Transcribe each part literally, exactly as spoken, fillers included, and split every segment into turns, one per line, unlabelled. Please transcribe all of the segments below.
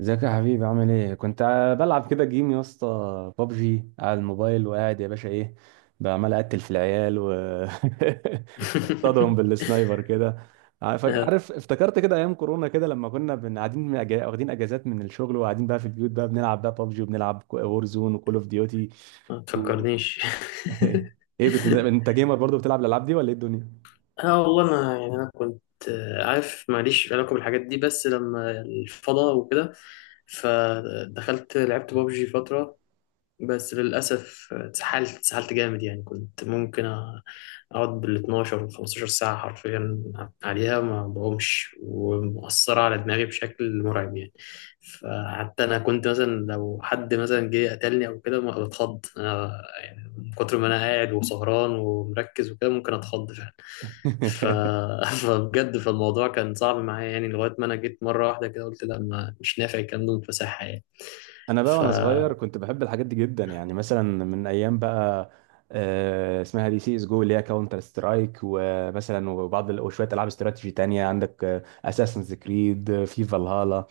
ازيك يا حبيبي، عامل ايه؟ كنت ع- بلعب كده جيم يا اسطى. بابجي على الموبايل وقاعد يا باشا. ايه بعمل؟ اقتل في العيال و اصطادهم بالسنايبر كده. عارف
آه،
عارف افتكرت كده ايام كورونا كده لما كنا بن- قاعدين، من أجا- واخدين اجازات من الشغل وقاعدين بقى في البيوت بقى بنلعب بقى بابجي وبنلعب وور زون وكول اوف ديوتي.
ما تفكرنيش.
ايه بت... انت جيمر برضه، بتلعب الالعاب دي ولا ايه الدنيا؟
اه، والله انا يعني انا كنت... آه، عارف ماليش علاقه بالحاجات دي، بس لما الفضاء وكده، فدخلت لعبت بابجي فتره. بس للأسف اتسحلت اتسحلت جامد، يعني كنت ممكن أ- أقعد بال اتناشر و خمس عشرة ساعة حرفيا عليها، ما بقومش، ومؤثرة على دماغي بشكل مرعب يعني. فحتى أنا كنت مثلا لو حد مثلا جه قتلني أو كده ما بتخض أنا، يعني من كتر ما أنا قاعد وسهران ومركز وكده، ممكن أتخض فعلا. ف... فبجد فالموضوع كان صعب معايا، يعني لغاية ما أنا جيت مرة واحدة كده قلت لا، ما مش نافع الكلام ده، متفسحة يعني.
انا بقى
ف...
وانا صغير كنت بحب الحاجات دي جدا يعني، مثلا من ايام بقى، آه، اسمها دي سي اس جو، اللي هي كاونتر سترايك، ومثلا وبعض ال- وشويه العاب استراتيجي تانية، عندك اساسنز كريد في فالهالا.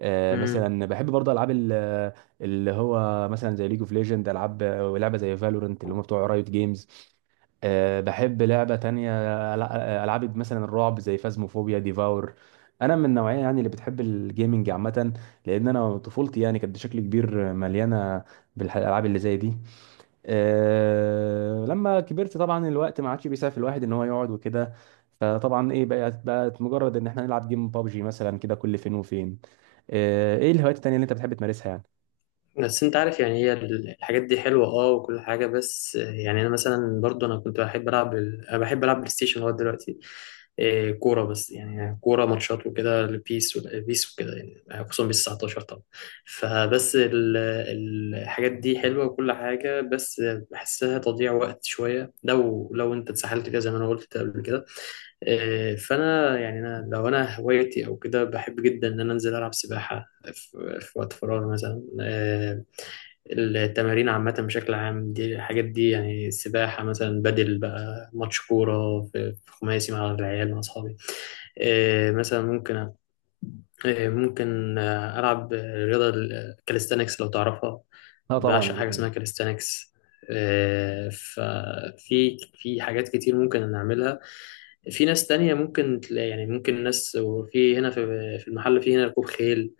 آه، مثلا بحب برضه العاب ال- اللي هو مثلا زي ليج اوف ليجند، العاب ولعبه زي فالورنت اللي هم بتوع رايوت جيمز. آه، بحب لعبة تانية، ألع- ألعاب مثلا الرعب زي فازموفوبيا ديفاور. أنا من النوعية يعني اللي بتحب الجيمنج عامة، لأن أنا طفولتي يعني كانت بشكل كبير مليانة بالألعاب اللي زي دي. أه لما كبرت طبعا الوقت ما عادش بيسعف الواحد ان هو يقعد وكده، فطبعا ايه بقت بقت مجرد ان احنا نلعب جيم بابجي مثلا كده كل فين وفين. أه، ايه الهوايات التانية اللي انت بتحب تمارسها يعني؟
بس انت عارف، يعني هي ال- الحاجات دي حلوه اه، وكل حاجه، بس يعني انا مثلا برضو انا كنت بحب العب ال- انا بحب العب بلاي ستيشن لغايه دلوقتي. إيه، كوره، بس يعني كوره ماتشات وكده، البيس والبيس وكده يعني، خصوصا بيس تسعتاشر طبعا. فبس ال- ال- الحاجات دي حلوه وكل حاجه، بس بحسها تضييع وقت شويه لو لو انت اتسحلت فيها زي ما انا قلت قبل كده. إيه، فانا يعني انا لو انا هوايتي او كده، بحب جدا ان انا انزل العب سباحه في وقت فراغ مثلا. آه، التمارين عامة بشكل عام دي، الحاجات دي يعني، السباحة مثلا، بدل بقى ماتش كورة في في خماسي مع العيال مع أصحابي. آه، مثلا ممكن، آه، ممكن آه، ألعب رياضة الكاليستانكس لو تعرفها.
اه طبعا.
بعشق حاجة اسمها كاليستانكس. ففي في حاجات كتير ممكن نعملها. في ناس تانية ممكن تلاقي، يعني ممكن ناس، وفي هنا في في المحل، في هنا ركوب خيل.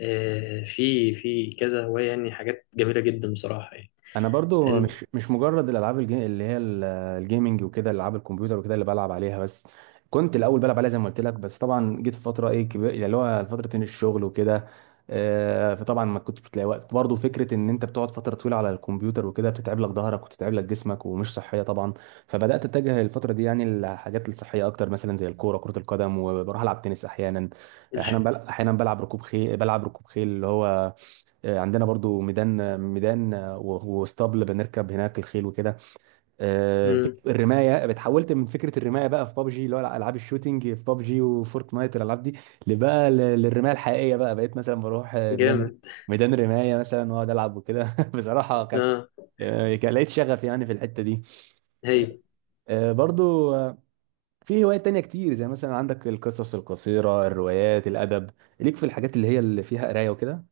آه، في في كذا هواية، يعني حاجات جميلة جدا بصراحة يعني.
انا برضو
إن-
مش مش مجرد الالعاب الجي... اللي هي ال- الجيمنج وكده، العاب الكمبيوتر وكده اللي بلعب عليها بس. كنت الاول بلعب عليها زي ما قلت لك، بس طبعا جيت في فتره ايه كبير اللي هو فتره إن الشغل وكده. آه، فطبعا ما كنتش بتلاقي وقت، برضو فكره ان انت بتقعد فتره طويله على الكمبيوتر وكده بتتعب لك ظهرك وتتعب لك جسمك ومش صحيه طبعا. فبدات اتجه الفتره دي يعني الحاجات الصحيه اكتر، مثلا زي الكوره، كره القدم، وبروح العب تنس احيانا. احيانا
الش-
بل... احيانا بلعب ركوب خيل بلعب ركوب خيل اللي هو، آه، عندنا برضو ميدان ميدان، آه، و- واسطبل، بنركب هناك الخيل وكده. آه، فك-
مم.
الرمايه بتحولت من فكره الرمايه بقى في بابجي، اللي هو العاب الشوتينج في بابجي وفورتنايت والالعاب دي، لبقى ل- للرمايه الحقيقيه بقى، بقيت مثلا بروح آه، ميدان
جامد.
ميدان رمايه مثلا، واقعد العب وكده بصراحه كانت،
اه.
آه، كان لقيت شغف يعني في الحته دي.
هي...
آه، برضو، آه، في هوايات تانية كتير، زي مثلا عندك القصص القصيره، الروايات، الادب، ليك في الحاجات اللي هي اللي فيها قرايه وكده.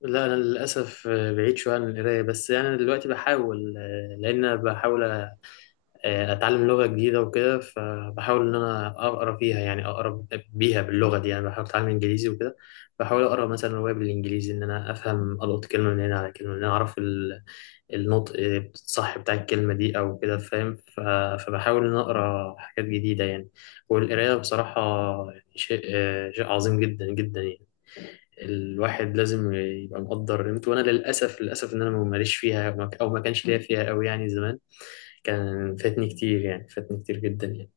لا أنا للأسف آه، بعيد شوية عن القراية، بس أنا يعني دلوقتي بحاول، آه، لأن أنا بحاول آه، اتعلم لغة جديدة وكده، فبحاول ان انا اقرا فيها، يعني اقرا بيها باللغة دي يعني، بحاول اتعلم انجليزي وكده. بحاول اقرا مثلا رواية بالانجليزي، ان انا افهم، القط كلمة من هنا على كلمة من هنا، اعرف ال- النطق الصح بتاع الكلمة دي او كده، فاهم؟ ف- فبحاول ان أنا اقرا حاجات جديدة يعني. والقراية بصراحة يعني شيء، آه، شيء عظيم جدا جدا يعني، الواحد لازم يبقى مقدر قيمته. وانا للاسف، للاسف، ان انا ما ماليش فيها، او ما، أو ما كانش ليا فيها قوي يعني زمان. كان فاتني كتير، يعني فاتني كتير جدا يعني.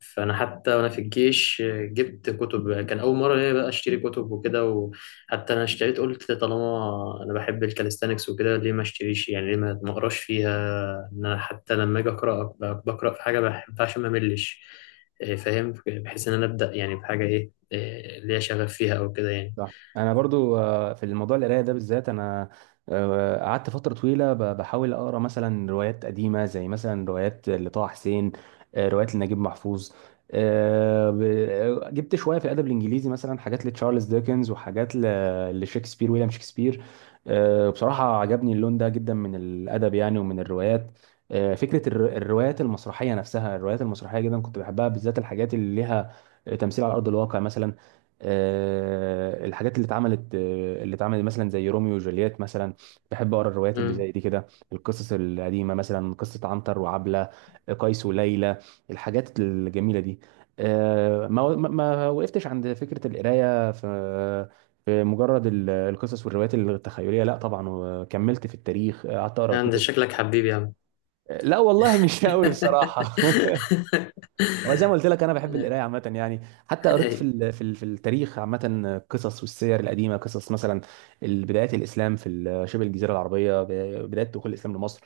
فانا حتى وانا في الجيش جبت كتب، كان اول مره ليا بقى اشتري كتب وكده. وحتى انا اشتريت قلت طالما انا بحب الكاليستانكس وكده، ليه ما اشتريش يعني، ليه ما ما اقراش فيها. ان انا حتى لما اجي اقرا ب- بقرا في حاجه بحبها، عشان ما ملش، آه، فاهم، بحيث ان انا ابدا يعني بحاجه ايه، إيه، آه، ليا شغف فيها او كده يعني.
صح. انا برضو، آه، في الموضوع القرايه ده بالذات انا، آه، قعدت فتره طويله ب- بحاول اقرا مثلا روايات قديمه زي مثلا روايات لطه حسين، آه، روايات لنجيب محفوظ. آه، ب- آه، جبت شويه في الادب الانجليزي مثلا، حاجات لتشارلز ديكنز وحاجات ل- لشكسبير، ويليام شكسبير. آه، بصراحه عجبني اللون ده جدا من الادب يعني ومن الروايات. آه، فكره الر- الروايات المسرحيه نفسها، الروايات المسرحيه جدا كنت بحبها، بالذات الحاجات اللي ليها تمثيل على ارض الواقع مثلا. آه، الحاجات اللي اتعملت آه، اللي اتعملت مثلا زي روميو وجولييت مثلا. بحب اقرا الروايات اللي
امم.
زي دي كده، القصص القديمه، مثلا قصه عنتر وعبله، قيس وليلى، الحاجات الجميله دي. آه، ما ما ما وقفتش عند فكره القرايه في، في مجرد ال- القصص والروايات التخيليه، لا طبعا، وكملت في التاريخ. آه، قعدت اقرا
انت
كتب.
شكلك حبيبي يا عم.
لا والله مش قوي بصراحه هو زي ما قلت لك انا بحب القرايه عامه يعني، حتى قريت في
أيوة.
ال في ال في التاريخ عامه، قصص والسير القديمه، قصص مثلا بدايات الاسلام في ال- شبه الجزيره العربيه، ب- بدايه دخول الاسلام لمصر.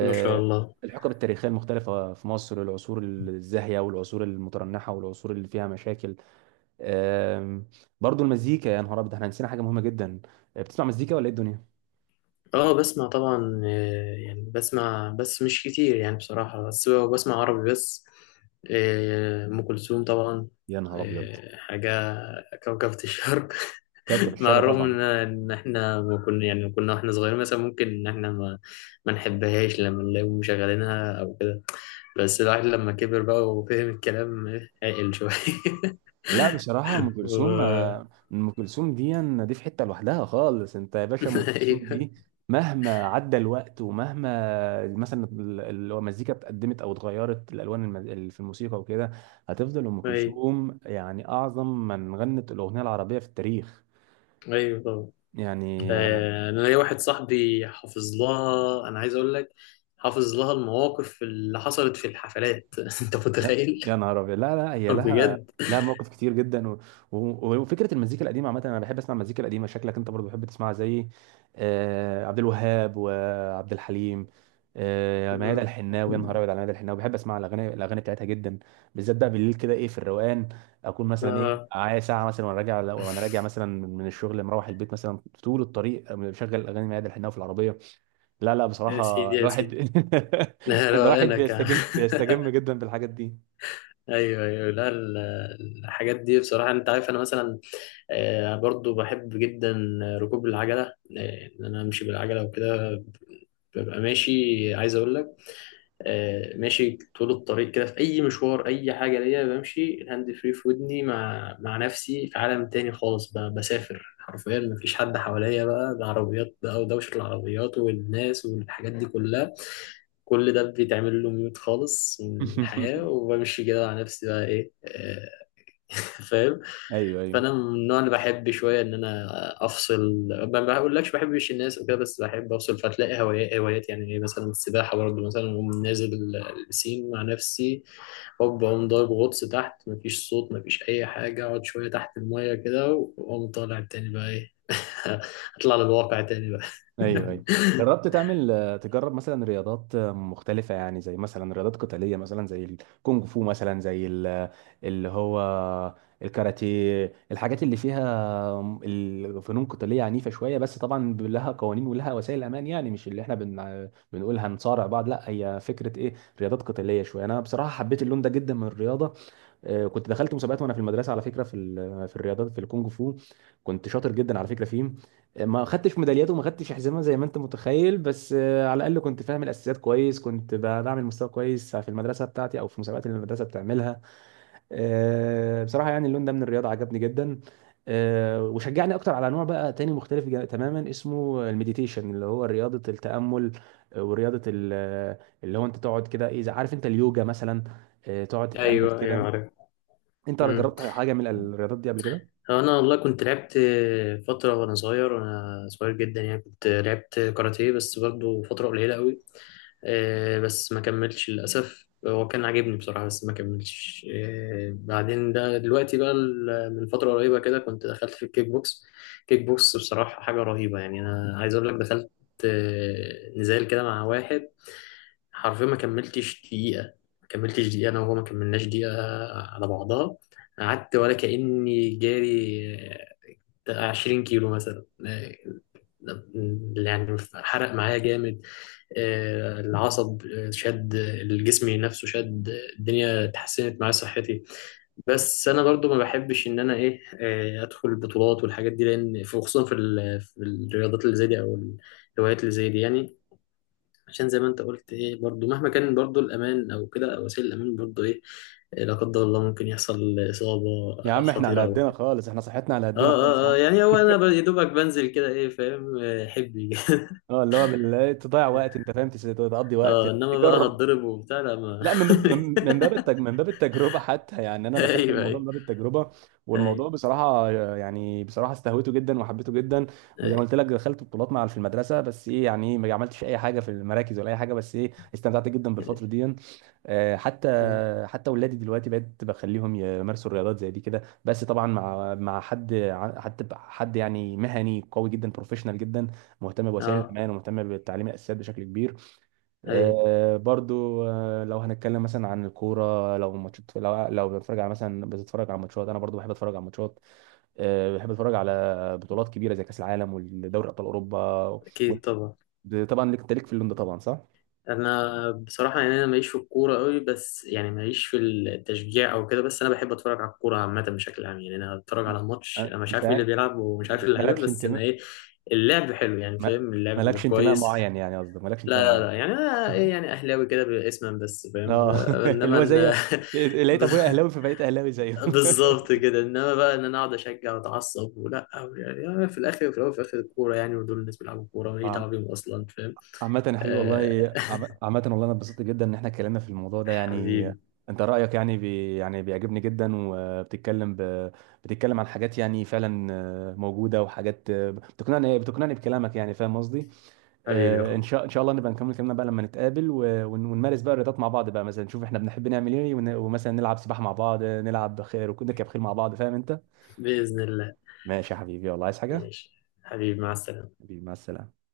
ما شاء الله.
الحقب التاريخيه المختلفه في مصر، العصور الزاهيه والعصور المترنحه والعصور اللي فيها مشاكل. آم، برضو المزيكا، يا نهار ابيض! احنا نسينا حاجه مهمه جدا. آه، بتسمع مزيكا ولا ايه الدنيا؟
اه، بسمع طبعا، آه، يعني بسمع بس مش كتير يعني بصراحة، بس هو بسمع عربي بس. آه، أم كلثوم طبعا.
يا نهار ابيض،
آه، حاجة، كوكبة الشرق.
كوكب
مع
الشرق
الرغم
طبعا.
إن إن إحنا ما كنا، يعني كنا وإحنا صغيرين مثلا ممكن إن إحنا ما، ما نحبهاش لما نلاقيهم مشغلينها أو كده. بس الواحد لما كبر بقى وفهم الكلام آه، عقل شوية.
لا بصراحة أم كلثوم،
و...
آه، أم كلثوم دي، دي في حتة لوحدها خالص. أنت يا باشا، أم كلثوم
أيوه،
دي مهما عدى الوقت، ومهما مثلا ال- ال- المزيكا اتقدمت أو اتغيرت الألوان، الم- ال- في الموسيقى وكده، هتفضل أم
أيوه.
كلثوم يعني أعظم من غنت الأغنية العربية في التاريخ
أيوه طبعا.
يعني.
آه، انا ليا واحد صاحبي حافظ لها، انا عايز اقول لك حافظ لها المواقف اللي حصلت في الحفلات. انت
يا
متخيل؟
يا نهار ابيض! لا لا، هي لها
بجد.
لها مواقف كتير جدا، و... و... وفكره المزيكا القديمه عامه، انا بحب اسمع المزيكا القديمه. شكلك انت برضو بتحب تسمعها زي آه عبد الوهاب وعبد الحليم. آه ميادة
مم.
الحناوي، يا نهار ابيض على ميادة الحناوي، بحب اسمع الاغاني الاغاني بتاعتها جدا، بالذات بقى بالليل كده ايه في الروقان. اكون مثلا ايه
آه.
معايا ساعه مثلا، وانا راجع وانا راجع مثلا من الشغل، مروح البيت، مثلا طول الطريق بشغل اغاني ميادة الحناوي في العربيه. لا لا
يا سيدي
بصراحه
يا
الواحد
سيدي. لا لا
الواحد
انا ك...
بيستجم بيستجم جدا بالحاجات دي.
ايوه ايوه، لا ال- الحاجات دي بصراحه، انت عارف انا مثلا آه، برضو بحب جدا ركوب العجله، آه، ان انا امشي بالعجله وكده. ببقى ماشي، عايز اقول لك، آه، ماشي طول الطريق كده في اي مشوار، اي حاجه ليا بمشي، الهاند فري في ودني، مع مع نفسي في عالم تاني خالص بقى، بسافر حرفيا، مفيش حد حواليا بقى، ده عربيات بقى ودوشه العربيات والناس والحاجات دي كلها، كل ده بيتعمل له ميوت خالص من الحياه، وبمشي كده مع نفسي بقى، ايه آه، فاهم؟
ايوه، ايوه،
فانا من النوع اللي بحب شويه ان انا افصل. ما بقولكش بحبش الناس وكده، بس بحب افصل. فتلاقي هوايات، هوايات يعني إيه، مثلا السباحه برضه مثلا، اقوم نازل البسين مع نفسي، هوب اقوم ضارب غطس تحت، مفيش صوت، مفيش اي حاجه، اقعد شويه تحت الميه كده، واقوم طالع تاني بقى ايه. اطلع للواقع تاني بقى.
ايوه، ايوه. جربت تعمل، آه، تجرب مثلا رياضات، آه، مختلفة يعني، زي مثلا رياضات قتالية مثلا زي الكونغ فو، مثلا زي ال- آه، اللي هو الكاراتيه، الحاجات اللي فيها، آه، الفنون قتالية عنيفة شوية؟ بس طبعا لها قوانين ولها وسائل أمان يعني، مش اللي احنا بن... بنقول هنصارع بعض، لا، هي فكرة ايه، رياضات قتالية شوية. أنا بصراحة حبيت اللون ده جدا من الرياضة. آه، كنت دخلت مسابقات وانا في المدرسه، على فكره، في ال- في الرياضات، في الكونغ فو. كنت شاطر جدا على فكره فيه. آه، ما خدتش ميداليات وما خدتش حزامه زي ما انت متخيل، بس آه، على الاقل كنت فاهم الاساسيات كويس، كنت ب- بعمل مستوى كويس في المدرسه بتاعتي او في مسابقات اللي المدرسه بتعملها. آه، بصراحه يعني اللون ده من الرياضه عجبني جدا. آه، وشجعني اكتر على نوع بقى تاني مختلف جا- تماما، اسمه المديتيشن اللي هو رياضه التامل. آه، ورياضه ال- اللي هو انت تقعد كده، ايه عارف، انت اليوجا مثلا. آه، تقعد تتامل
ايوه
كده.
ايوه،
انت ولا جربت
عارف.
حاجه من الرياضات دي قبل كده؟
انا والله كنت لعبت فتره وانا صغير، وانا صغير جدا يعني، كنت لعبت كاراتيه بس برضو فتره قليله قوي، آه، بس ما كملتش للاسف، هو كان عاجبني بصراحه بس ما كملتش. آه، بعدين ده دلوقتي بقى ال- من فتره قريبه كده كنت دخلت في الكيك بوكس. كيك بوكس بصراحه حاجه رهيبه، يعني انا عايز اقول لك دخلت آه، نزال كده مع واحد، حرفيا ما كملتش دقيقه، ما كملتش دقيقه انا وهو، ما كملناش دقيقه على بعضها. قعدت ولا كأني جاري عشرين كيلو مثلا، آه، يعني حرق معايا جامد، آه، العصب، آه، شد الجسم نفسه شد، الدنيا اتحسنت معايا صحتي. بس انا برضو ما بحبش ان انا ايه، آه، ادخل البطولات والحاجات دي، لان في، خصوصا في ال- في الرياضات اللي زي دي، او الهوايات اللي زي دي يعني، عشان زي ما انت قلت ايه، برضو مهما كان برضو الامان او كده او وسائل الامان، برضو ايه، آه، لا قدر الله ممكن يحصل اصابة
يا عم احنا على
خطيرة او
قدنا
كده.
خالص، احنا صحتنا على
اه
قدنا خالص يا
اه، آه،
عم.
يعني هو انا ب- يا دوبك بنزل كده، ايه فاهم، آه، حبي.
اه، اللي هو بال... إيه، تضيع وقت، انت فاهم، تس- تقضي وقت،
اه، انما بقى
تجرب.
هتضرب وبتاع لا ما...
لا، من باب، من من باب التج... من باب التجربه حتى يعني، انا دخلت
ايوه
الموضوع من
ايوه،
باب التجربه، والموضوع
ايوه
بصراحه يعني، بصراحه استهويته جدا وحبيته جدا. وزي ما
ايوه.
قلت لك دخلت بطولات مع في المدرسه، بس ايه يعني، ايه، ما عملتش اي حاجه في المراكز ولا اي حاجه، بس ايه استمتعت جدا بالفتره دي. آه، حتى،
أيوة.
حتى ولادي دلوقتي بقيت بخليهم يمارسوا الرياضات زي دي كده، بس طبعا مع، مع حد، ع- حتى ب- حد يعني مهني قوي جدا، بروفيشنال جدا، مهتم بوسائل
اه.
الامان ومهتم بتعليم الاساسيات بشكل كبير.
ايوه.
آه، برضو آه، لو هنتكلم مثلا عن الكوره، لو ماتشات، لو لو بتتفرج على مثلا بتتفرج على ماتشات، انا برضو بحب اتفرج على ماتشات. آه، بحب اتفرج على بطولات كبيره زي كاس العالم والدوري ابطال اوروبا و-
اكيد طبعا.
طبعا. ليك انت ليك في اللون ده طبعا، صح؟
انا بصراحه يعني، انا ماليش في الكوره قوي، بس يعني ماليش في التشجيع او كده، بس انا بحب اتفرج على الكوره عامه بشكل عام يعني. انا اتفرج
مم.
على ماتش
أه،
انا مش عارف مين
انت
اللي بيلعب، ومش عارف
مش
اللعيبه،
مالكش
بس انا
انتماء،
ايه، اللعب حلو يعني،
ما-
فاهم، اللعب
مالكش انتماء
كويس.
معين يعني، قصدك مالكش انتماء
لا لا
معين؟
لا، يعني انا ايه، يعني اهلاوي كده اسما بس فاهم،
اه. اللي
انما
هو زي
ان...
لقيت
ب-
ابويا اهلاوي فبقيت اهلاوي زيه.
بالظبط كده، انما بقى ان انا اقعد اشجع واتعصب، ولا، أو يعني، أنا في الاخر وفي الاول وفي الاخر الكوره يعني، ودول الناس بيلعبوا كوره، ماليش
عم-
دعوه بيهم اصلا فاهم.
عامة يا حبيبي والله،
آه،
عم- عامة والله انا اتبسطت جدا ان احنا اتكلمنا في الموضوع ده يعني.
حبيبي.
انت رأيك يعني، بي يعني بيعجبني جدا، وبتتكلم ب... بتتكلم عن حاجات يعني فعلا، آه، موجودة، وحاجات آه، بتقنعني بتقنعني بكلامك، يعني فاهم قصدي؟
حبيبي يا
آه، ان
اخويا.
شاء ان شاء الله نبقى نكمل كلامنا بقى لما نتقابل و- ون- ونمارس بقى الرياضات مع بعض، بقى مثلا نشوف احنا بنحب نعمل ايه، ون- ومثلا نلعب سباحة مع بعض، نلعب خيل ونركب خيل مع بعض، فاهم انت؟
باذن الله.
ماشي يا حبيبي والله، عايز حاجة؟
ماشي حبيبي، مع السلامه.
حبيبي مع السلامة.